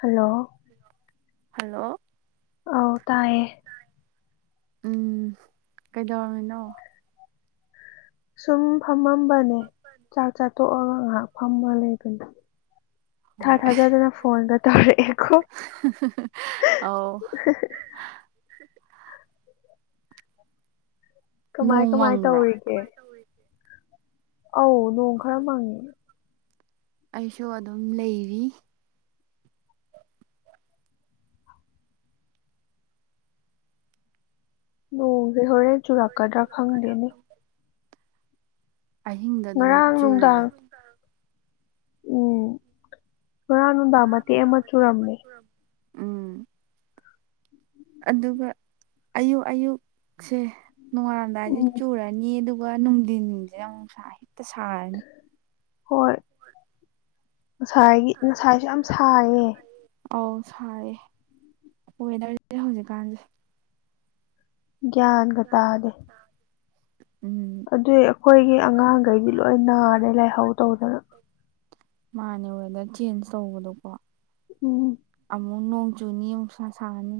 Hello hello ꯑꯧ ꯇꯥꯏꯌꯦ ꯎꯝ ꯀꯩꯗꯧꯔꯝꯃꯤꯅꯣ ꯁꯨꯝ ꯐꯝꯃꯝꯕꯅꯦ ꯆꯥꯛ ꯆꯥꯊꯣꯛꯑꯒ ꯉꯥꯏꯍꯥꯛ ꯐꯝꯃ ꯂꯩꯕꯅꯤꯗꯥ ꯏꯊꯥ ꯍꯣꯏ ꯊꯥꯖꯗꯅ ꯐꯣꯟꯒ ꯇꯧꯔꯛꯑꯦꯀꯣ ꯑꯧ ꯀꯃꯥꯏ ꯅꯣꯡ ꯀꯃꯥꯏ ꯃꯪꯕ꯭ꯔꯥ ꯇꯧꯔꯤꯒꯦ ꯑꯧ ꯅꯣꯡ ꯈꯔ ꯃꯪꯉꯦ ꯑꯩꯁꯨ ꯑꯗꯨꯝ ꯂꯩꯔꯤ ꯅꯣꯡꯖꯦ ꯍꯣꯔꯦꯟ ꯆꯨꯔꯛꯀꯗ꯭ꯔꯥ ꯈꯪꯗꯦꯅꯦ ꯑꯍꯤꯡꯗ ꯑꯗꯨꯝ ꯉꯔꯥꯡ ꯅꯨꯡꯗꯥꯡ ꯆꯨꯕꯅꯤ ꯎꯝ ꯉꯔꯥꯡ ꯅꯨꯡꯗꯥꯡ ꯃꯇꯦꯛ ꯑꯃ ꯆꯨꯔꯝꯃꯦ ꯎꯝ ꯑꯗꯨꯒ ꯑꯌꯨꯛ ꯑꯌꯨꯛꯁꯦ ꯅꯣꯡꯉꯜꯂꯝꯗꯥꯏꯁꯦ ꯎꯝ ꯆꯨꯔꯅꯤ ꯑꯗꯨ ꯑꯗꯨꯒ ꯅꯨꯡꯊꯤꯟꯖꯦ ꯌꯥꯝ ꯅꯨꯡꯁꯥ ꯍꯦꯛꯇ ꯁꯥꯔꯅꯤ ꯍꯣꯏ ꯉꯁꯥꯏꯒꯤ ꯉꯁꯥꯏꯁꯨ ꯌꯥꯝ ꯁꯥꯏꯌꯦ ꯑꯧ ꯁꯥꯏꯌꯦ ꯋꯦꯗꯔꯁꯦ ꯍꯧꯖꯤꯛꯀꯥꯟꯁꯦ ꯒ꯭ꯌꯥꯟꯒ ꯇꯥꯗꯦ ꯎꯝ ꯑꯗꯨꯏ ꯑꯩꯈꯣꯏꯒꯤ ꯑꯉꯥꯡꯒꯩꯗꯤ ꯂꯣꯏ ꯅꯥꯔꯦ ꯂꯥꯏꯍꯧ ꯇꯧꯗꯅ ꯃꯥꯅꯦ ꯋꯦꯗꯔ ꯆꯦꯟꯖ ꯇꯧꯕꯗꯣꯀꯣ ꯎꯝ ꯑꯃꯨꯛ ꯅꯣꯡ ꯆꯨꯅꯤ ꯑꯃꯨꯛ ꯁꯥ ꯁꯥꯅꯤ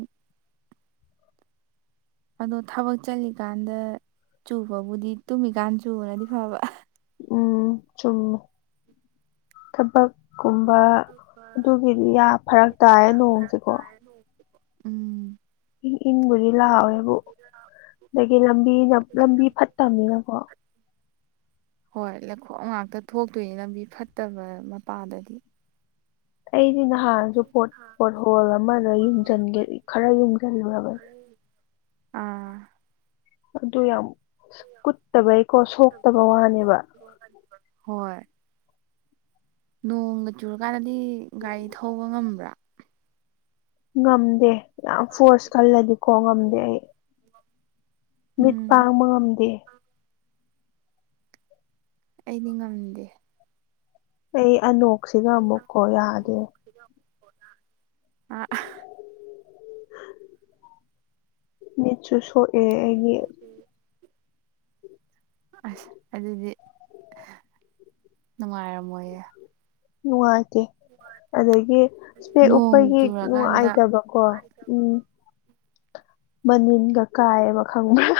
ꯑꯗꯣ ꯊꯕꯛ ꯆꯠꯂꯤꯀꯥꯟꯗ ꯆꯨꯕꯕꯨꯗꯤ ꯇꯨꯝꯃꯤꯀꯥꯟ ꯆꯨꯕꯅꯗꯤ ꯐꯕ ꯎꯝ ꯆꯨꯝꯃꯦ ꯊꯕꯛ ꯀꯨꯝꯕ ꯑꯗꯨꯒꯤꯗꯤ ꯌꯥꯝ ꯐꯔꯛ ꯇꯥꯏ ꯅꯣꯡꯁꯦꯀꯣ [inaudible] ꯎꯝ ꯏꯪ ꯏꯪꯕꯨꯗꯤ ꯂꯥꯎꯋꯦꯕꯨ ꯑꯗꯒꯤ ꯂꯝꯕꯤꯅ ꯂꯝꯕꯤ ꯐꯠꯇꯕꯅꯤꯅꯀꯣ ꯍꯣꯏ ꯂꯩꯈꯣꯝ ꯉꯥꯛꯇ ꯊꯣꯛꯇꯣꯏꯅꯤ ꯂꯝꯕꯤ ꯐꯠꯇꯕ ꯃꯄꯥꯗꯗꯤ ꯑꯩꯗꯤ ꯅꯍꯥꯟꯁꯨ ꯄꯣꯠ ꯄꯣꯠ ꯍꯣꯜ ꯑꯃꯗ ꯌꯨꯡꯖꯟꯒꯦ ꯈꯔ ꯌꯨꯡꯖꯜꯂꯨꯔꯕꯅꯦ ꯑꯥ ꯑꯗꯨ ꯌꯥꯝ ꯀꯨꯠꯇꯕꯩꯀꯣ ꯁꯣꯛꯇꯕ ꯋꯥꯅꯦꯕ ꯍꯣꯏ ꯅꯣꯡꯒ ꯆꯨꯔꯀꯥꯟꯗꯗꯤ ꯒꯥꯔꯤ ꯊꯧꯕ ꯉꯝꯕ꯭ꯔꯥ ꯉꯝꯗꯦ ꯌꯥꯝ ꯐꯣꯔꯁ ꯀꯜꯂꯗꯤꯀꯣ ꯉꯝꯗꯦ ꯑꯩ ꯃꯤꯠ ꯎꯝ ꯄꯥꯡꯕ ꯉꯝꯗꯦ ꯑꯩꯗꯤ ꯉꯝꯗꯦ ꯑꯩ ꯑꯅꯣꯛꯁꯤꯒ ꯑꯃꯨꯛ ꯀꯣ ꯌꯥꯗꯦ [unintelligible] ꯑꯥ ꯃꯤꯠꯁꯨ ꯁꯣꯛꯑꯦ ꯑꯩꯒꯤ ꯑꯁ ꯑꯗꯨꯗꯤ ꯅꯨꯡꯉꯥꯏꯔꯝꯃꯣꯏꯌꯦ ꯅꯨꯡꯉꯥꯏꯇꯦ ꯑꯗꯒꯤ ꯁ꯭ꯄꯦꯛ ꯅꯣꯡ ꯎꯞꯄꯒꯤ ꯆꯨꯔꯀꯥꯟꯗ ꯅꯨꯡꯉꯥꯏꯇꯕ ꯀꯣ ꯎꯝ ꯃꯅꯤꯟꯒ ꯀꯥꯏꯑꯕ ꯈꯪꯕ꯭ꯔꯥ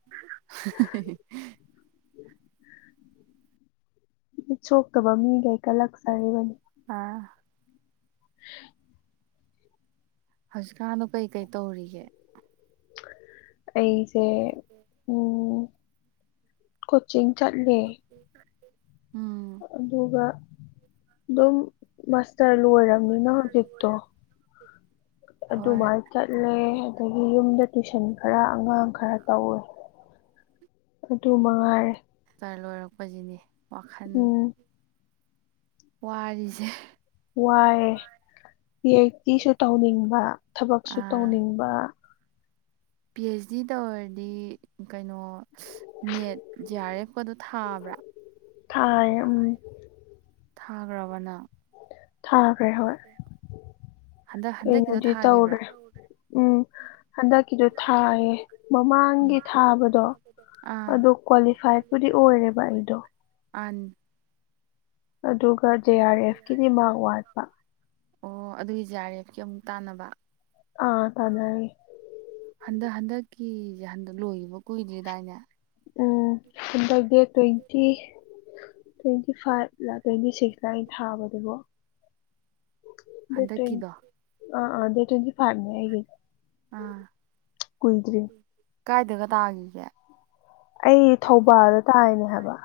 [inaudible] ꯃꯤꯠ ꯁꯣꯛꯇꯕ ꯃꯤꯒꯩ ꯀꯂꯛꯆꯔꯤꯕꯅꯤ ꯑꯥ [inaudible] ꯍꯧꯖꯤꯛꯀꯥꯟꯗꯣ ꯀꯩꯀꯩ ꯇꯧꯔꯤꯒꯦ ꯑꯩꯁꯦ ꯎꯝ ꯀꯣꯆꯤꯡ ꯆꯠꯂꯦ ꯎꯝ ꯑꯗꯨꯒ ꯑꯗꯨꯝ ꯃꯁ ꯇꯔ ꯂꯣꯏꯔꯕꯅꯤꯅ ꯍꯧꯖꯤꯛꯇꯣ ꯍꯣꯏ ꯑꯗꯨꯃꯥꯏ ꯆꯠꯂꯦ ꯑꯗꯒꯤ ꯌꯨꯝꯗ ꯇꯨꯏꯁꯟ ꯈꯔ ꯑꯉꯥꯡ ꯈꯔ ꯇꯧꯋꯦ ꯑꯗꯨ ꯃꯉꯥꯏꯔꯦ ꯆꯔ ꯂꯣꯏꯔꯛꯄꯁꯤꯅꯦ ꯋꯥꯈꯜ ꯎꯝ ꯋꯥꯔꯤꯁꯦ ꯋꯥꯏꯌꯦ ꯄꯤ ꯑꯩꯆ ꯇꯤꯁꯨ ꯇꯧꯅꯤꯡꯕ ꯑ ꯊꯕꯛꯁꯨ ꯇꯧꯅꯤꯡꯕ ꯄꯤ ꯑꯩꯆ ꯗꯤ ꯇꯧꯔꯗꯤ ꯀꯩꯅꯣ ꯅꯦꯠ ꯖꯤ ꯑꯥꯔ ꯑꯦꯐꯀꯗꯣ ꯊꯥꯕ꯭ꯔꯥ ꯊꯥꯔꯦ ꯎꯝ ꯊꯥꯏꯌꯦ ꯊꯥꯒ꯭ꯔꯕ ꯅꯪ ꯊꯥꯈ꯭ꯔꯦ ꯍꯣꯏ ꯍꯟꯗꯛ ꯍꯟꯗꯛꯀꯤꯗꯣ ꯀꯩꯅꯣꯗꯤ ꯊꯥꯈꯤꯕ꯭ꯔꯥ ꯇꯧꯔꯦ ꯎꯝ ꯍꯟꯗꯛꯀꯤꯗꯣ ꯊꯥꯏꯌꯦ ꯎꯝ ꯃꯃꯥꯡꯒꯤ ꯊꯥꯕꯗꯣ ꯑꯥ ꯑꯗꯨ ꯀ꯭ꯋꯥꯂꯤꯐꯥꯏꯠꯄꯨꯗꯤ ꯑꯣꯏꯔꯦꯕ ꯑꯩꯗꯣ ꯑꯟ ꯑꯗꯨꯒ ꯖꯦ ꯑꯥꯔ ꯑꯦꯐꯀꯤꯗꯤ ꯃꯥꯛ ꯋꯥꯠꯄ ꯑꯣ ꯑꯗꯨꯒꯤ ꯖꯦ ꯑꯥꯔ ꯑꯦꯐꯀꯤ ꯑꯃꯨꯛ ꯇꯥꯟꯅꯕ ꯑꯥ ꯇꯥꯟꯅꯔꯤ ꯍꯟꯗꯛ ꯍꯟꯗꯛꯀꯤꯁꯦ ꯍꯟꯗꯛ ꯂꯣꯏꯈꯤꯕ ꯀꯨꯏꯗ꯭ꯔꯤꯗꯥꯏꯅꯦ ꯎꯝ ꯍꯟꯗꯛ ꯗꯦꯠ ꯇ꯭ꯋꯦꯟꯇꯤ ꯇ꯭ꯋꯦꯟꯇꯤ ꯐꯥꯏꯚ ꯂ ꯇ꯭ꯋꯦꯟꯇꯤ ꯁꯤꯛꯁ ꯂꯥ ꯑꯩꯅ ꯊꯥꯕꯗꯨꯕꯣ ꯗꯦꯠ ꯇ꯭ꯋꯦꯟ ꯍꯟꯗꯛꯀꯤꯗꯣ ꯑꯥ ꯑꯥ ꯗꯦꯠ ꯇ꯭ꯋꯦꯟꯇꯤ ꯐꯥꯏꯚꯅꯦ ꯑꯩꯒꯤ ꯑꯥ ꯀꯨꯏꯗ꯭ꯔꯤ ꯀꯥꯏꯗꯒ ꯇꯥꯈꯤꯒꯦ ꯑꯩ ꯊꯧꯕꯥꯜꯗ ꯇꯥꯏꯅꯦ ꯍꯥꯏꯕ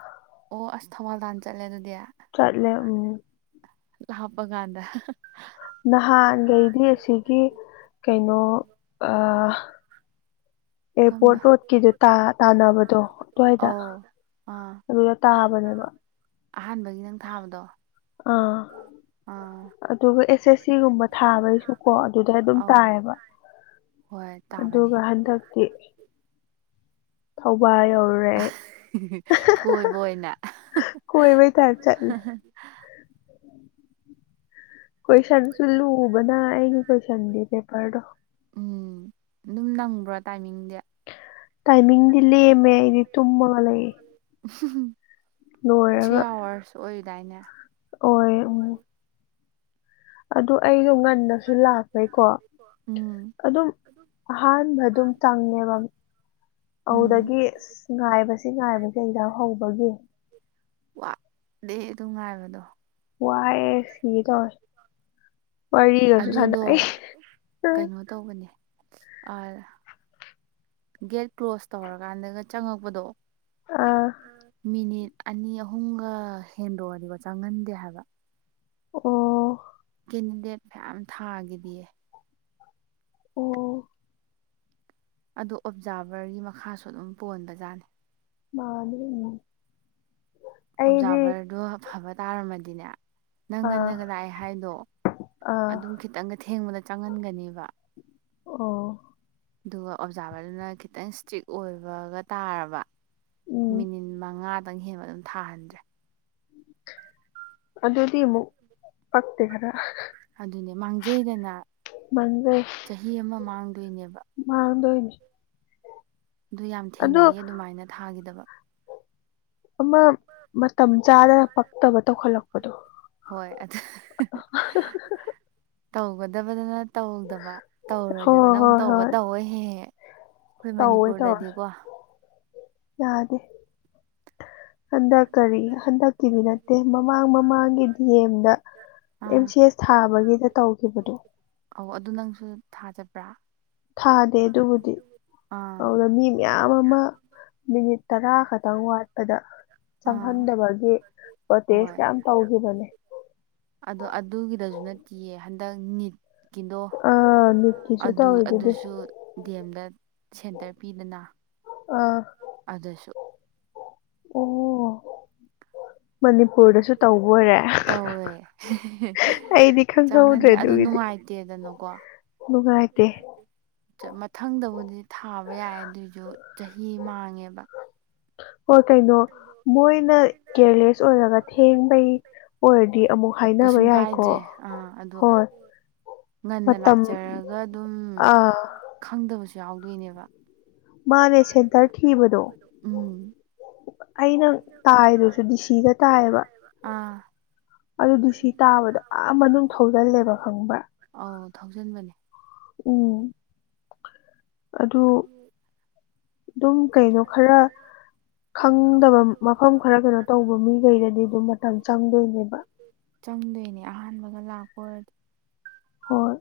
ꯑꯣ ꯑꯁ ꯊꯧꯕꯥꯜ ꯇꯥꯟ ꯆꯠꯂꯦ ꯑꯗꯨꯗꯤ ꯆꯠꯂꯦ ꯎꯝ ꯂꯥ ꯍꯥꯞꯄ ꯀꯥꯟꯗ ꯅꯍꯥꯟꯒꯩꯗꯤ ꯑꯁꯤꯒꯤ ꯀꯩꯅꯣ ꯑꯥ ꯀꯝꯕ ꯑꯦꯌꯥꯔꯄꯣꯔꯠ ꯔꯣꯗꯀꯤꯗꯨ ꯇꯥ ꯇꯥꯟꯅꯕꯗꯣ ꯑꯗ꯭ꯋꯥꯏꯗ ꯑꯧ ꯑꯥ ꯑꯗꯨꯗ ꯇꯥꯕꯅꯦꯕ ꯑꯍꯥꯟꯕꯒꯤ ꯅꯪ ꯊꯥꯕꯗꯣ ꯑꯥ ꯑ ꯑꯥ ꯑꯗꯨꯒ ꯑꯦꯁ ꯑꯦꯁ ꯁꯤꯒꯨꯝꯕ ꯊꯥꯕꯩꯁꯨꯀꯣ ꯑꯗꯨꯗ ꯑꯗꯨꯝ ꯑꯧ ꯇꯥꯏꯌꯦꯕ ꯍꯣꯏ ꯇꯥꯕꯅꯦ ꯑꯗꯨꯒ ꯍꯟꯗꯛꯇꯤ ꯊꯧꯕꯥꯜ ꯌꯧꯔꯨꯔꯦ ꯑꯩ ꯀꯣꯏꯕ ꯑꯣꯏꯅ ꯀꯣꯏꯕꯩ ꯇꯥꯢꯞ ꯆꯠꯂꯦ ꯀꯣꯏꯁꯟꯁꯨ ꯂꯨꯕꯅ ꯑꯩꯒꯤ ꯀꯣꯏꯁꯟꯗꯤ ꯄꯦꯄꯔꯗꯣ ꯎꯝ ꯑꯗꯨꯝ ꯅꯪꯕ꯭ꯔꯥ ꯇꯥꯏꯃꯤꯡꯗꯤ ꯇꯥꯏꯃꯤꯡꯗꯤ ꯂꯦꯝꯃꯦ ꯑꯩꯗꯤ ꯇꯨꯝꯃꯒ ꯂꯩꯌꯦ ꯊ꯭ꯔꯤ ꯑꯋꯥꯔꯁ ꯑꯣꯏꯗꯥꯏꯅꯦ ꯑꯣꯢ ꯎꯝ ꯑꯗꯨ ꯑꯩꯁꯨ ꯉꯟꯅꯁꯨ ꯂꯥꯛꯄꯩꯀꯣ ꯎꯝ ꯑꯗꯨꯝ ꯑꯍꯥꯟꯕ ꯑꯗꯨꯝ ꯆꯪꯉꯦꯕ ꯎꯝ ꯑꯗꯨꯗꯒꯤ ꯉꯥꯏꯕꯁꯤ ꯉꯥꯏꯕꯁꯤ ꯑꯦꯛꯖꯥꯝ ꯍꯧꯕꯒꯤ ꯋꯥꯗꯦ ꯑꯗꯨ ꯉꯥꯏꯕꯗꯣ ꯋꯥꯏꯑꯦ ꯁꯤꯒꯦ ꯇꯧꯢ ꯋꯥꯔꯤꯒꯁꯨ ꯑꯗꯨꯗꯣ ꯁꯥꯟꯅꯔꯤ ꯀꯩꯅꯣ ꯇꯧꯕꯅꯦ ꯑꯥꯗ ꯒꯦꯠ ꯀ꯭ꯂꯣꯁ ꯇꯧꯔꯀꯥꯟꯗꯒ ꯆꯪꯉꯛꯄꯗꯣ ꯑꯥ ꯑ ꯃꯤꯅꯤꯠ ꯑꯅꯤ ꯑꯍꯨꯝꯒ ꯍꯦꯟꯗꯣꯛꯑꯗꯤꯕ ꯆꯪꯍꯟꯗꯦ ꯍꯥꯏꯕ ꯑꯣ ꯀꯦꯟꯗꯤꯗꯦꯠ ꯐꯌꯥꯝ ꯊꯥꯈꯤꯗꯤꯌꯦ ꯑꯣ ꯑꯗꯣ ꯑꯣꯞꯖꯥꯔꯚꯔꯒꯤ ꯃꯈꯥꯁꯨ ꯑꯗꯨꯝ ꯄꯣꯟꯕꯖꯥꯠꯅꯤ ꯃꯥꯟꯅꯤ ꯀꯩꯅꯣ ꯑꯣꯞꯖꯥꯔꯚꯔꯗꯣ ꯑꯐꯕ ꯇꯥꯔꯝꯃꯗꯤꯅꯦ ꯅꯪ ꯑꯥ ꯉꯟꯅꯒ ꯂꯥꯛꯑꯦ ꯍꯥꯏꯗꯣ ꯑꯥ ꯑꯗꯨꯝ ꯈꯤꯇꯪꯒ ꯊꯦꯡꯕꯗ ꯆꯪꯍꯟꯒꯅꯦꯕ ꯑꯣ ꯑꯗꯨꯒ ꯑꯣꯞꯖꯥꯔꯚꯔꯗꯨꯅ ꯈꯤꯇꯪ ꯏꯁꯇ꯭ꯔꯤꯛ ꯑꯣꯏꯕꯒ ꯇꯥꯔꯕ ꯎꯝ ꯃꯤꯅꯤꯠ ꯃꯉꯥꯗꯪ ꯍꯦꯟꯕ ꯑꯗꯨꯝ ꯊꯥꯍꯟꯗ꯭ꯔꯦ ꯑꯗꯨꯗꯤ ꯑꯃꯨꯛ ꯄꯛꯇꯦ ꯈꯔ ꯑꯗꯨꯅꯦ ꯃꯥꯡꯖꯩꯗꯅ ꯃꯥꯡꯖꯩ ꯆꯍꯤ ꯑꯃ ꯃꯥꯡꯗꯣꯏꯅꯦꯕ ꯃꯥꯥꯡꯗꯣꯏꯅꯤ ꯑꯗꯨ ꯌꯥꯝ ꯊꯦꯡꯅꯩꯌꯦ ꯑꯗꯨꯃꯥꯏꯅ ꯊꯥꯒꯤꯗꯕ ꯑꯃ ꯃꯇꯝ ꯆꯥꯗꯅ ꯄꯛꯇꯕ ꯇꯧꯈꯠꯂꯛꯄꯗꯣ ꯍꯣꯏ ꯑꯗꯨ [unintelligible] ꯇꯧꯒꯗꯕꯗꯅ ꯇꯧꯗꯕ ꯍꯣꯏ ꯇꯧꯔꯣꯏꯗꯕꯅ ꯑꯃꯨꯛ ꯍꯣꯏ ꯇꯧꯕ ꯍꯣꯏ ꯇꯧꯋꯦ ꯍꯦꯛ ꯍꯦꯛ ꯑꯩꯈꯣꯏ ꯇꯧꯋꯦ ꯇꯧꯋꯦ ꯃꯅꯤꯄꯨꯔꯗꯗꯤꯀꯣ ꯌꯥꯗꯦ ꯍꯟꯗꯛ ꯀꯔꯤ ꯍꯟꯗꯛꯀꯤꯗꯤ ꯅꯠꯇꯦ ꯃꯃꯥꯡ ꯃꯃꯥꯡꯒꯤ ꯗꯤ ꯑꯦꯝ ꯗ ꯑꯦꯝ ꯑꯥ ꯁꯤ ꯑꯦꯁ ꯊꯥꯕꯒꯤꯗ ꯇꯧꯈꯤꯕꯗꯣ ꯑꯧ ꯑꯗꯨ ꯅꯪꯁꯨ ꯊꯥ ꯆꯠꯄ꯭ꯔꯥ ꯊꯥꯗꯦ ꯑꯗꯨꯕꯨꯗꯤ ꯑꯥ ꯑꯗꯨꯗ ꯃꯤ ꯃꯌꯥꯝ ꯑꯃ ꯃꯤꯅꯤꯠ ꯇꯔꯥ ꯈꯛꯇꯪ ꯋꯥꯠꯄꯗ ꯑꯥ ꯆꯪꯍꯟꯗꯕꯒꯤ ꯄ꯭ꯔꯣꯇꯦꯁ ꯍꯣꯏ ꯌꯥꯝ ꯇꯧꯈꯤꯕꯅꯦ ꯑꯗꯣ ꯑꯗꯨꯒꯤꯗꯁꯨ ꯅꯠꯇꯤꯌꯦ ꯍꯟꯗꯛ ꯅꯤꯠ ꯀꯤꯟꯗꯣ ꯑ ꯅꯤꯠꯀꯤꯁꯨ ꯑꯗꯨ ꯇꯧꯔꯤꯗꯨꯗꯤ ꯑꯗꯨꯁꯨ ꯗꯤ ꯑꯦꯝꯗ ꯁꯦꯟꯇꯔ ꯄꯤꯗꯅ ꯑꯥ ꯑꯗꯁꯨ ꯑꯣ ꯃꯅꯤꯄꯨꯔꯗꯁꯨ ꯇꯧꯕ ꯑꯣꯏꯔꯦ [inaudible] ꯇꯧꯋꯦ ꯍꯦꯍꯦ ꯑꯩꯗꯤ ꯈꯪꯍꯧꯗ꯭ꯔꯦ ꯆꯪꯍꯟꯗꯦ ꯑꯗꯨ ꯅꯨꯡꯉꯥꯏ ꯇꯦꯗꯅꯀꯣ ꯅꯨꯉꯥꯏꯇꯦ ꯃꯊꯪꯗꯕꯨꯗꯤ ꯊꯥꯕ ꯌꯥꯏ ꯑꯗꯨꯑꯣꯏꯁꯨ ꯆꯍꯤ ꯃꯥꯡꯉꯦꯕ ꯍꯣꯏ ꯀꯩꯅꯣ ꯃꯣꯏꯅ ꯀꯦꯔꯂꯦꯁ ꯑꯣꯏꯔꯒ ꯊꯦꯡꯕꯩ ꯑꯣꯏꯔꯗꯤ ꯑꯃꯨꯛ ꯍꯥꯏꯅꯕ ꯀꯩꯁꯨꯝ ꯌꯥꯏꯀꯣ ꯀꯥꯏꯗ꯭ꯔꯦ ꯑꯥ ꯑꯗꯨ ꯍꯣꯏ ꯉꯟꯅ ꯃꯇꯝ ꯂꯥꯛꯆꯔꯒ ꯑꯗꯨꯝ ꯑꯥ ꯈꯪꯗꯕꯁꯨ ꯌꯥꯎꯗꯣꯏꯅꯦꯕ ꯃꯥꯅꯦ ꯁꯦꯟꯇꯔ ꯊꯤꯕꯗꯣ ꯎꯝ ꯑꯩꯅ ꯇꯥꯏꯗꯨꯁꯨ ꯗꯤꯁꯤꯗ ꯇꯥꯏꯑꯕ ꯑꯥ ꯑꯗꯨ ꯗꯤ ꯁꯤ ꯇꯥꯕꯗꯣ ꯑꯥ ꯃꯅꯨꯡ ꯊꯧꯖꯜꯂꯦꯕ ꯈꯪꯕ꯭ꯔꯥ ꯑꯧ ꯊꯧꯖꯟꯕꯅꯦ ꯎꯝ ꯑꯗꯨ ꯑꯗꯨꯝ ꯀꯩꯅꯣ ꯈꯔ ꯈꯪꯗꯕ ꯃꯐꯝ ꯈꯔ ꯀꯩꯅꯣ ꯇꯧꯕ ꯃꯤꯈꯩꯗꯗꯤ ꯑꯗꯨꯝ ꯃꯇꯝ ꯆꯪꯗꯣꯏꯅꯦꯕ ꯆꯪꯗꯣꯏꯅꯦ ꯑꯍꯥꯟꯕꯒ ꯂꯥꯛꯄ ꯑꯣꯏꯔꯗꯤ ꯍꯣꯏ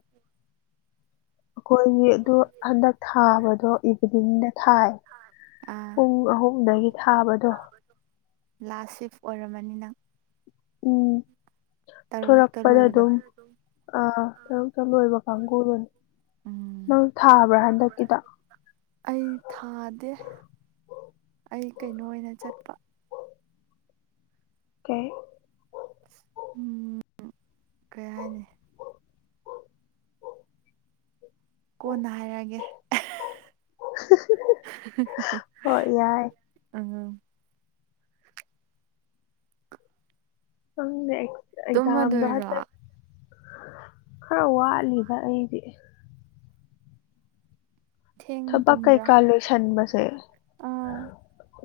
ꯑꯩꯈꯣꯏꯒꯤ ꯑꯗꯨ ꯍꯟꯗꯛ ꯊꯥꯕꯗꯣ ꯏꯚꯤꯅꯤꯡꯗ ꯊꯥꯏ ꯑꯥ ꯄꯨꯡ ꯑꯍꯨꯝꯗꯒꯤ ꯊꯥꯕꯗꯣ ꯂꯥꯁ ꯁꯤꯐ ꯑꯣꯏꯔꯝꯃꯅꯤ ꯅꯪ ꯎꯝ ꯊꯣꯔꯛꯄꯗ ꯑꯗꯨꯝ ꯑꯥ ꯑꯌꯨꯛꯇ ꯂꯣꯏꯕ ꯀꯥꯡꯕꯨꯅꯤ ꯎꯝ ꯅꯪ ꯊꯥꯕ꯭ꯔꯥ ꯍꯟꯗꯛꯀꯤꯗꯣ ꯑꯩ ꯊꯥꯗꯦ ꯑꯩ ꯀꯩꯅꯣ ꯑꯣꯏꯅ ꯆꯠꯄ ꯀꯩ ꯎꯝ ꯀꯩ ꯍꯥꯏꯅꯤ꯫ ꯀꯣꯟꯅ ꯍꯥꯏꯔꯛꯑꯒꯦ꯫ ꯍꯣꯏ ꯌꯥꯏ ꯑꯉꯥꯡ꯫ ꯈꯪꯗꯦ ꯑꯩ ꯫ ꯇꯨꯝꯃꯗꯣꯏꯔꯣ꯫ ꯈꯔ ꯋꯥꯠꯂꯤꯗ ꯑꯩꯗꯤ꯫ ꯊꯦꯡꯅ ꯊꯕꯛ ꯇꯨꯝꯕ꯭ꯔꯥ ꯀꯩꯀꯥ ꯂꯣꯏꯁꯥꯟꯕꯁꯦ꯫ ꯑꯥ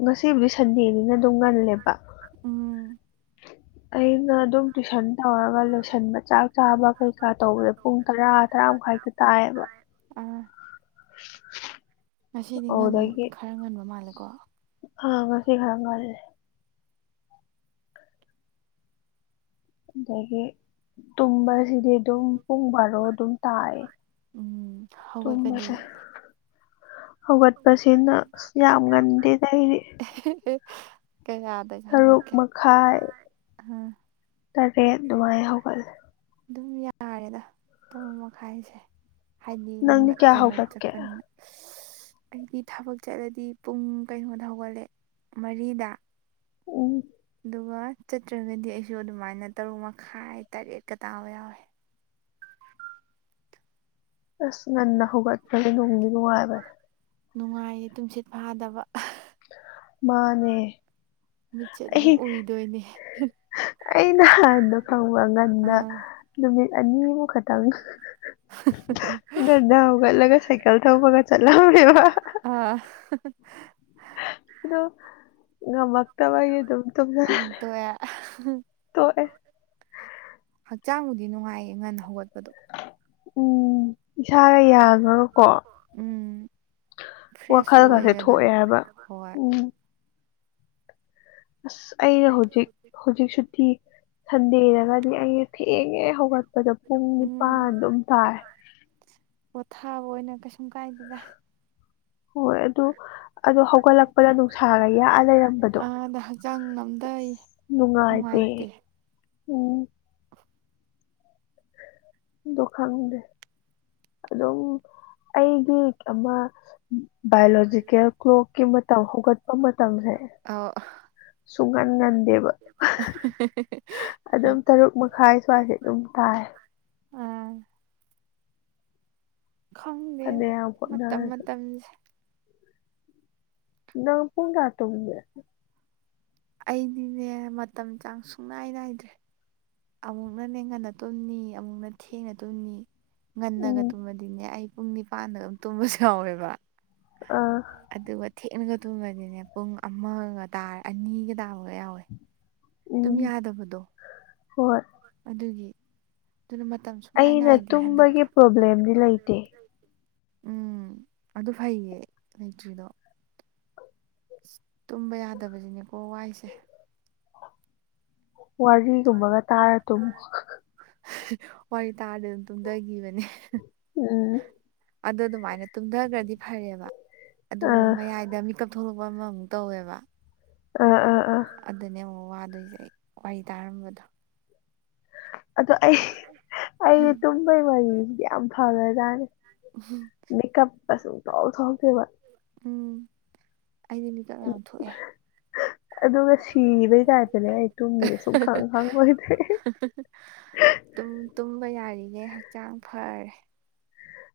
ꯉꯁꯤꯕꯨꯗꯤ ꯁꯟꯗꯦꯅꯤꯅ ꯑꯗꯨꯝ ꯉꯜꯂꯦꯕ ꯎꯝ ꯑꯩꯅ ꯑꯗꯨꯝ ꯇꯨꯏꯁꯟ ꯇꯧꯔꯒ ꯂꯣꯏꯁꯟꯕ ꯆꯥꯛ ꯆꯥꯕ ꯀꯩꯀꯥ ꯇꯧꯕꯗ ꯄꯨꯡ ꯇꯔꯥ ꯇꯔꯥ ꯃꯈꯥꯏꯗ ꯇꯥꯏꯌꯦꯕ꯫ ꯑꯥ꯫ [inaudible] ꯉꯁꯤꯗꯤ ꯉꯟ ꯑꯗꯨꯗꯒꯤ ꯈꯔ ꯉꯟꯕ ꯃꯥꯜꯂꯦꯀꯣ꯫ ꯑꯥ ꯉꯁꯤ ꯈꯔ ꯉꯥꯜꯂꯦ꯫ ꯑꯗꯒꯤ ꯇꯨꯝꯕꯁꯤꯗꯤ ꯑꯗꯨꯝ ꯄꯨꯡ ꯕꯥꯔꯣ ꯑꯗꯨꯝ ꯇꯥꯏꯑꯦ꯫ ꯎꯝ ꯍꯧꯒꯠꯄꯗꯤ꯫ ꯍꯧꯒꯠꯄꯁꯤꯅ ꯑꯁ ꯌꯥꯝ ꯉꯥꯟ ꯉꯟꯗꯦꯗ ꯑꯩꯗꯤ [unintelligible] ꯀꯩ ꯌꯥꯗꯒ ꯍꯧꯒꯠꯀꯦ ꯇꯔꯨꯛ ꯃꯈꯥꯏ ꯇꯔꯦꯠ ꯑꯗꯨꯃꯥꯏ ꯍꯧꯒꯠꯂꯦ꯫ ꯑꯗꯨꯝ ꯌꯥꯔꯦꯗ ꯇꯔꯨ ꯃꯈꯥꯏꯁꯦ ꯍꯥꯏꯗꯤ ꯅꯪꯗꯤ ꯌꯨꯝꯗ ꯀꯌꯥ ꯀꯩꯅꯣ ꯍꯧꯒꯠꯀꯦ ꯆꯠꯄꯅꯤꯅ꯫ ꯑꯩꯗꯤ ꯊꯕꯛ ꯆꯠꯂꯗꯤ ꯄꯨꯡ ꯀꯩꯅꯣꯗ ꯍꯧꯒꯠꯂꯦ ꯃꯔꯤꯗ꯫ ꯎꯝ꯫ ꯑꯗꯨꯒ ꯆꯠꯇ꯭ꯔꯒꯗꯤ ꯑꯩꯁꯨ ꯑꯗꯨꯃꯥꯏꯅ ꯇꯔꯨꯛ ꯃꯈꯥꯏ ꯇꯔꯦꯠꯀ ꯇꯥꯕ ꯌꯥꯎꯋꯦ꯫ ꯑꯁ ꯉꯟꯅ ꯍꯧꯒꯠꯄꯒꯤ ꯅꯨꯡꯗꯤ ꯅꯨꯡꯉꯥꯏꯕꯅꯦ꯫ ꯅꯨꯡꯉꯥꯏꯌꯦ ꯇꯨꯝꯁꯤꯠ ꯐꯥꯗꯕ꯫ ꯃꯥꯅꯦ꯫ ꯃꯤꯠꯁꯦ ꯑꯗꯨꯝ ꯑꯩ ꯎꯏꯗꯣꯏꯅꯦ ꯑꯩ ꯅꯍꯥꯟꯗꯣ ꯈꯪꯕ ꯉꯟꯅ ꯑꯥ ꯅꯨꯃꯤꯠ ꯑꯅꯤꯃꯨ ꯈꯛꯇꯪ ꯗꯥ ꯍꯧꯒꯠꯂꯒ ꯁꯥꯏꯀꯜ ꯊꯧꯕꯒ ꯆꯥꯠꯂꯝꯃꯦꯕ꯫ ꯑꯥ ꯑꯗꯣ ꯉꯥꯃꯛ꯫ [unintelligible] ꯑꯗꯨꯝ ꯇꯨꯝꯖꯜꯂꯦ ꯑꯃꯨꯛ ꯇꯣꯛꯑꯦ ꯇꯣꯛꯑꯦ ꯍꯛꯆꯥꯡꯕꯨꯗꯤ ꯅꯨꯡꯉꯥꯏꯌꯦ ꯉꯟꯅ ꯍꯧꯒꯠꯄꯗꯣ꯫ ꯎꯝ ꯏꯁꯥꯒ ꯌꯥꯈ꯭ꯔꯒꯀꯣ ꯎꯝ ꯐ꯭ꯔꯦꯁꯁꯨ ꯋꯥꯈꯜ ꯈꯁꯦ ꯑꯣꯏꯌꯦ ꯑꯗꯨꯝ ꯊꯣꯛꯑꯦ ꯍꯥꯏꯕ ꯍꯣꯏ ꯎꯝ ꯑꯁ ꯑꯩꯅ ꯍꯧꯖꯤꯛ ꯍꯧꯖꯤꯛ ꯁꯨ ꯊꯤ ꯁꯟꯗꯦꯗꯒꯗꯤ ꯑꯩꯁꯦ ꯊꯦꯡꯉꯦ ꯍꯧꯒꯠꯄꯗꯣ ꯄꯨꯡ ꯎꯝ ꯅꯤꯄꯥꯟ ꯑꯗꯨꯝ ꯇꯥꯏ꯫ ꯄꯣꯊꯥꯕ ꯑꯣꯏꯅ ꯀꯩꯁꯨꯝ ꯀꯥꯏꯗꯦꯗ꯫ ꯍꯣꯏ ꯑꯗꯨ ꯑꯗꯣ ꯍꯧꯒꯠꯂꯛꯄꯗ ꯅꯨꯡꯁꯥꯒ ꯌꯥꯑ ꯂꯩꯔꯝꯕꯗꯣ꯫ ꯑꯥꯗ ꯍꯛꯆꯥꯡ ꯅꯝꯗꯩ ꯅꯨꯡꯉꯥꯏꯗꯦ ꯅꯨꯡꯉꯥꯏꯇꯦ ꯎꯝ꯫ [unintelligible] ꯑꯗꯨ ꯈꯪꯗꯦ ꯑꯗꯨꯝ ꯑꯩꯒꯤ ꯑꯃ ꯕꯥꯏꯑꯣꯂꯣꯖꯤꯀꯦꯜ ꯀ꯭ꯂꯣꯛꯀꯤ ꯃꯇꯝ ꯍꯧꯒꯠꯄ ꯃꯇꯝꯁꯦ꯫ ꯑꯧ ꯁꯨꯡꯉꯟ ꯉꯟꯗꯦꯕ [unintelligible] ꯑꯗꯨꯝ ꯇꯔꯨꯛ ꯃꯈꯥꯏ ꯁ꯭ꯋꯥꯏꯁꯦ ꯑꯗꯨꯝ ꯇꯥꯏ꯫ ꯑꯥ꯫ ꯈꯪꯗꯦꯗ ꯐꯅꯌꯥꯝ ꯃꯇꯝ ꯍꯣꯠꯅꯔꯁꯨ ꯃꯇꯝꯁꯦ꯫ ꯅꯪ ꯄꯨꯡ ꯀꯌꯥꯗ ꯇꯨꯝꯒꯦ ꯑꯩꯗꯤꯅꯦ ꯃꯇꯝ ꯆꯥꯡ ꯁꯨꯡꯅꯥꯏ ꯅꯥꯏꯗ꯭ꯔꯦ ꯑꯃꯨꯛꯅ ꯅꯦ ꯉꯟꯅ ꯇꯨꯝꯅꯤ ꯑꯃꯨꯛꯅ ꯊꯦꯡꯉ ꯇꯨꯝꯅꯤ ꯉꯟꯅꯒ ꯎꯝ ꯇꯨꯝꯃꯗꯤꯅꯦ ꯑꯩ ꯄꯨꯡ ꯅꯤꯄꯥꯟꯗꯒ ꯑꯗꯨꯝ ꯇꯨꯝꯕꯁꯨ ꯌꯥꯎꯋꯦꯕ ꯑꯥ ꯑꯗꯨꯒ ꯊꯦꯛꯅꯒ ꯇꯨꯝꯃꯗꯤꯅꯦ ꯄꯨꯡ ꯑꯃꯒ ꯇꯥꯔ ꯑꯅꯤꯒ ꯇꯥꯕꯒ ꯌꯥꯎꯋꯦ ꯇꯨꯝ ꯎꯝ ꯌꯥꯗꯕꯗꯣ ꯍꯣꯏ ꯑꯗꯨꯒꯤ ꯑꯗꯨꯅ ꯃꯇꯝ ꯁꯨꯡꯅꯥꯏ ꯑꯩꯅ ꯅꯥꯏꯗꯦ ꯍꯟꯗꯛꯇꯣ ꯇꯨꯝꯕꯒꯤ ꯄ꯭ꯔꯣꯕ꯭ꯂꯦꯝꯗꯤ ꯂꯩꯇꯦ [unintelligible] ꯎꯝ ꯑꯗꯨ ꯐꯩꯌꯦ ꯂꯩꯇ꯭ꯔꯤꯗꯣ ꯑꯁ ꯇꯨꯝꯕ ꯌꯥꯗꯕꯁꯤꯅꯦꯀꯣ ꯋꯥꯏꯁꯦ ꯋꯥꯔꯤꯒꯨꯝꯕꯒ ꯇꯥꯔ ꯇꯨꯃꯨ ꯋꯥꯔꯤ ꯇꯥꯔꯗꯤ ꯑꯗꯨꯝ ꯇꯨꯝꯊꯈꯤꯕꯅꯦ ꯎꯝ ꯑꯗꯣ ꯑꯗꯨꯃꯥꯏꯅ ꯇꯨꯝꯊꯈ꯭ꯔꯗꯤ ꯐꯔꯦꯕ ꯑꯗꯨꯒ ꯑꯥ ꯃꯌꯥꯏꯗ ꯃꯤꯀꯞ ꯊꯣꯛꯂꯛꯄ ꯑꯃꯃꯨꯛ ꯇꯧꯋꯦꯕ ꯑꯥ ꯑꯥ ꯑꯥ ꯑꯗꯨꯅꯦ ꯑꯃꯨꯛ ꯋꯥꯗꯣꯏꯁꯦ ꯑꯩ ꯋꯥꯔꯤ ꯇꯥꯔꯝꯕꯗꯣ ꯑꯗꯣ ꯑꯩ ꯑꯩꯒꯤ ꯇꯨꯝꯕꯒꯤ ꯃꯔꯤꯁꯤꯗꯤ ꯌꯥꯝ ꯐꯈ꯭ꯔꯖꯥꯠꯅꯤ ꯃꯤꯀꯞꯀ ꯁꯨꯡꯊꯣꯛ ꯊꯣꯛꯇꯦꯕ ꯎꯝ ꯑꯩꯗꯤ ꯃꯤꯀꯞ ꯌꯥꯝ ꯊꯣꯛꯑꯦ ꯑꯗꯨꯒ ꯁꯤꯕꯩ ꯇꯥꯏꯞꯇꯅꯦ ꯑꯩ ꯇꯨꯝꯃꯤꯁꯦ ꯁꯨꯡꯈꯪ [unintelligible] ꯈꯪꯉꯣꯏꯗ꯭ꯔꯤ ꯇꯨꯝ ꯇꯨꯝꯕ ꯌꯥꯔꯤꯒꯩ ꯍꯛꯆꯥꯡ ꯐꯔꯦ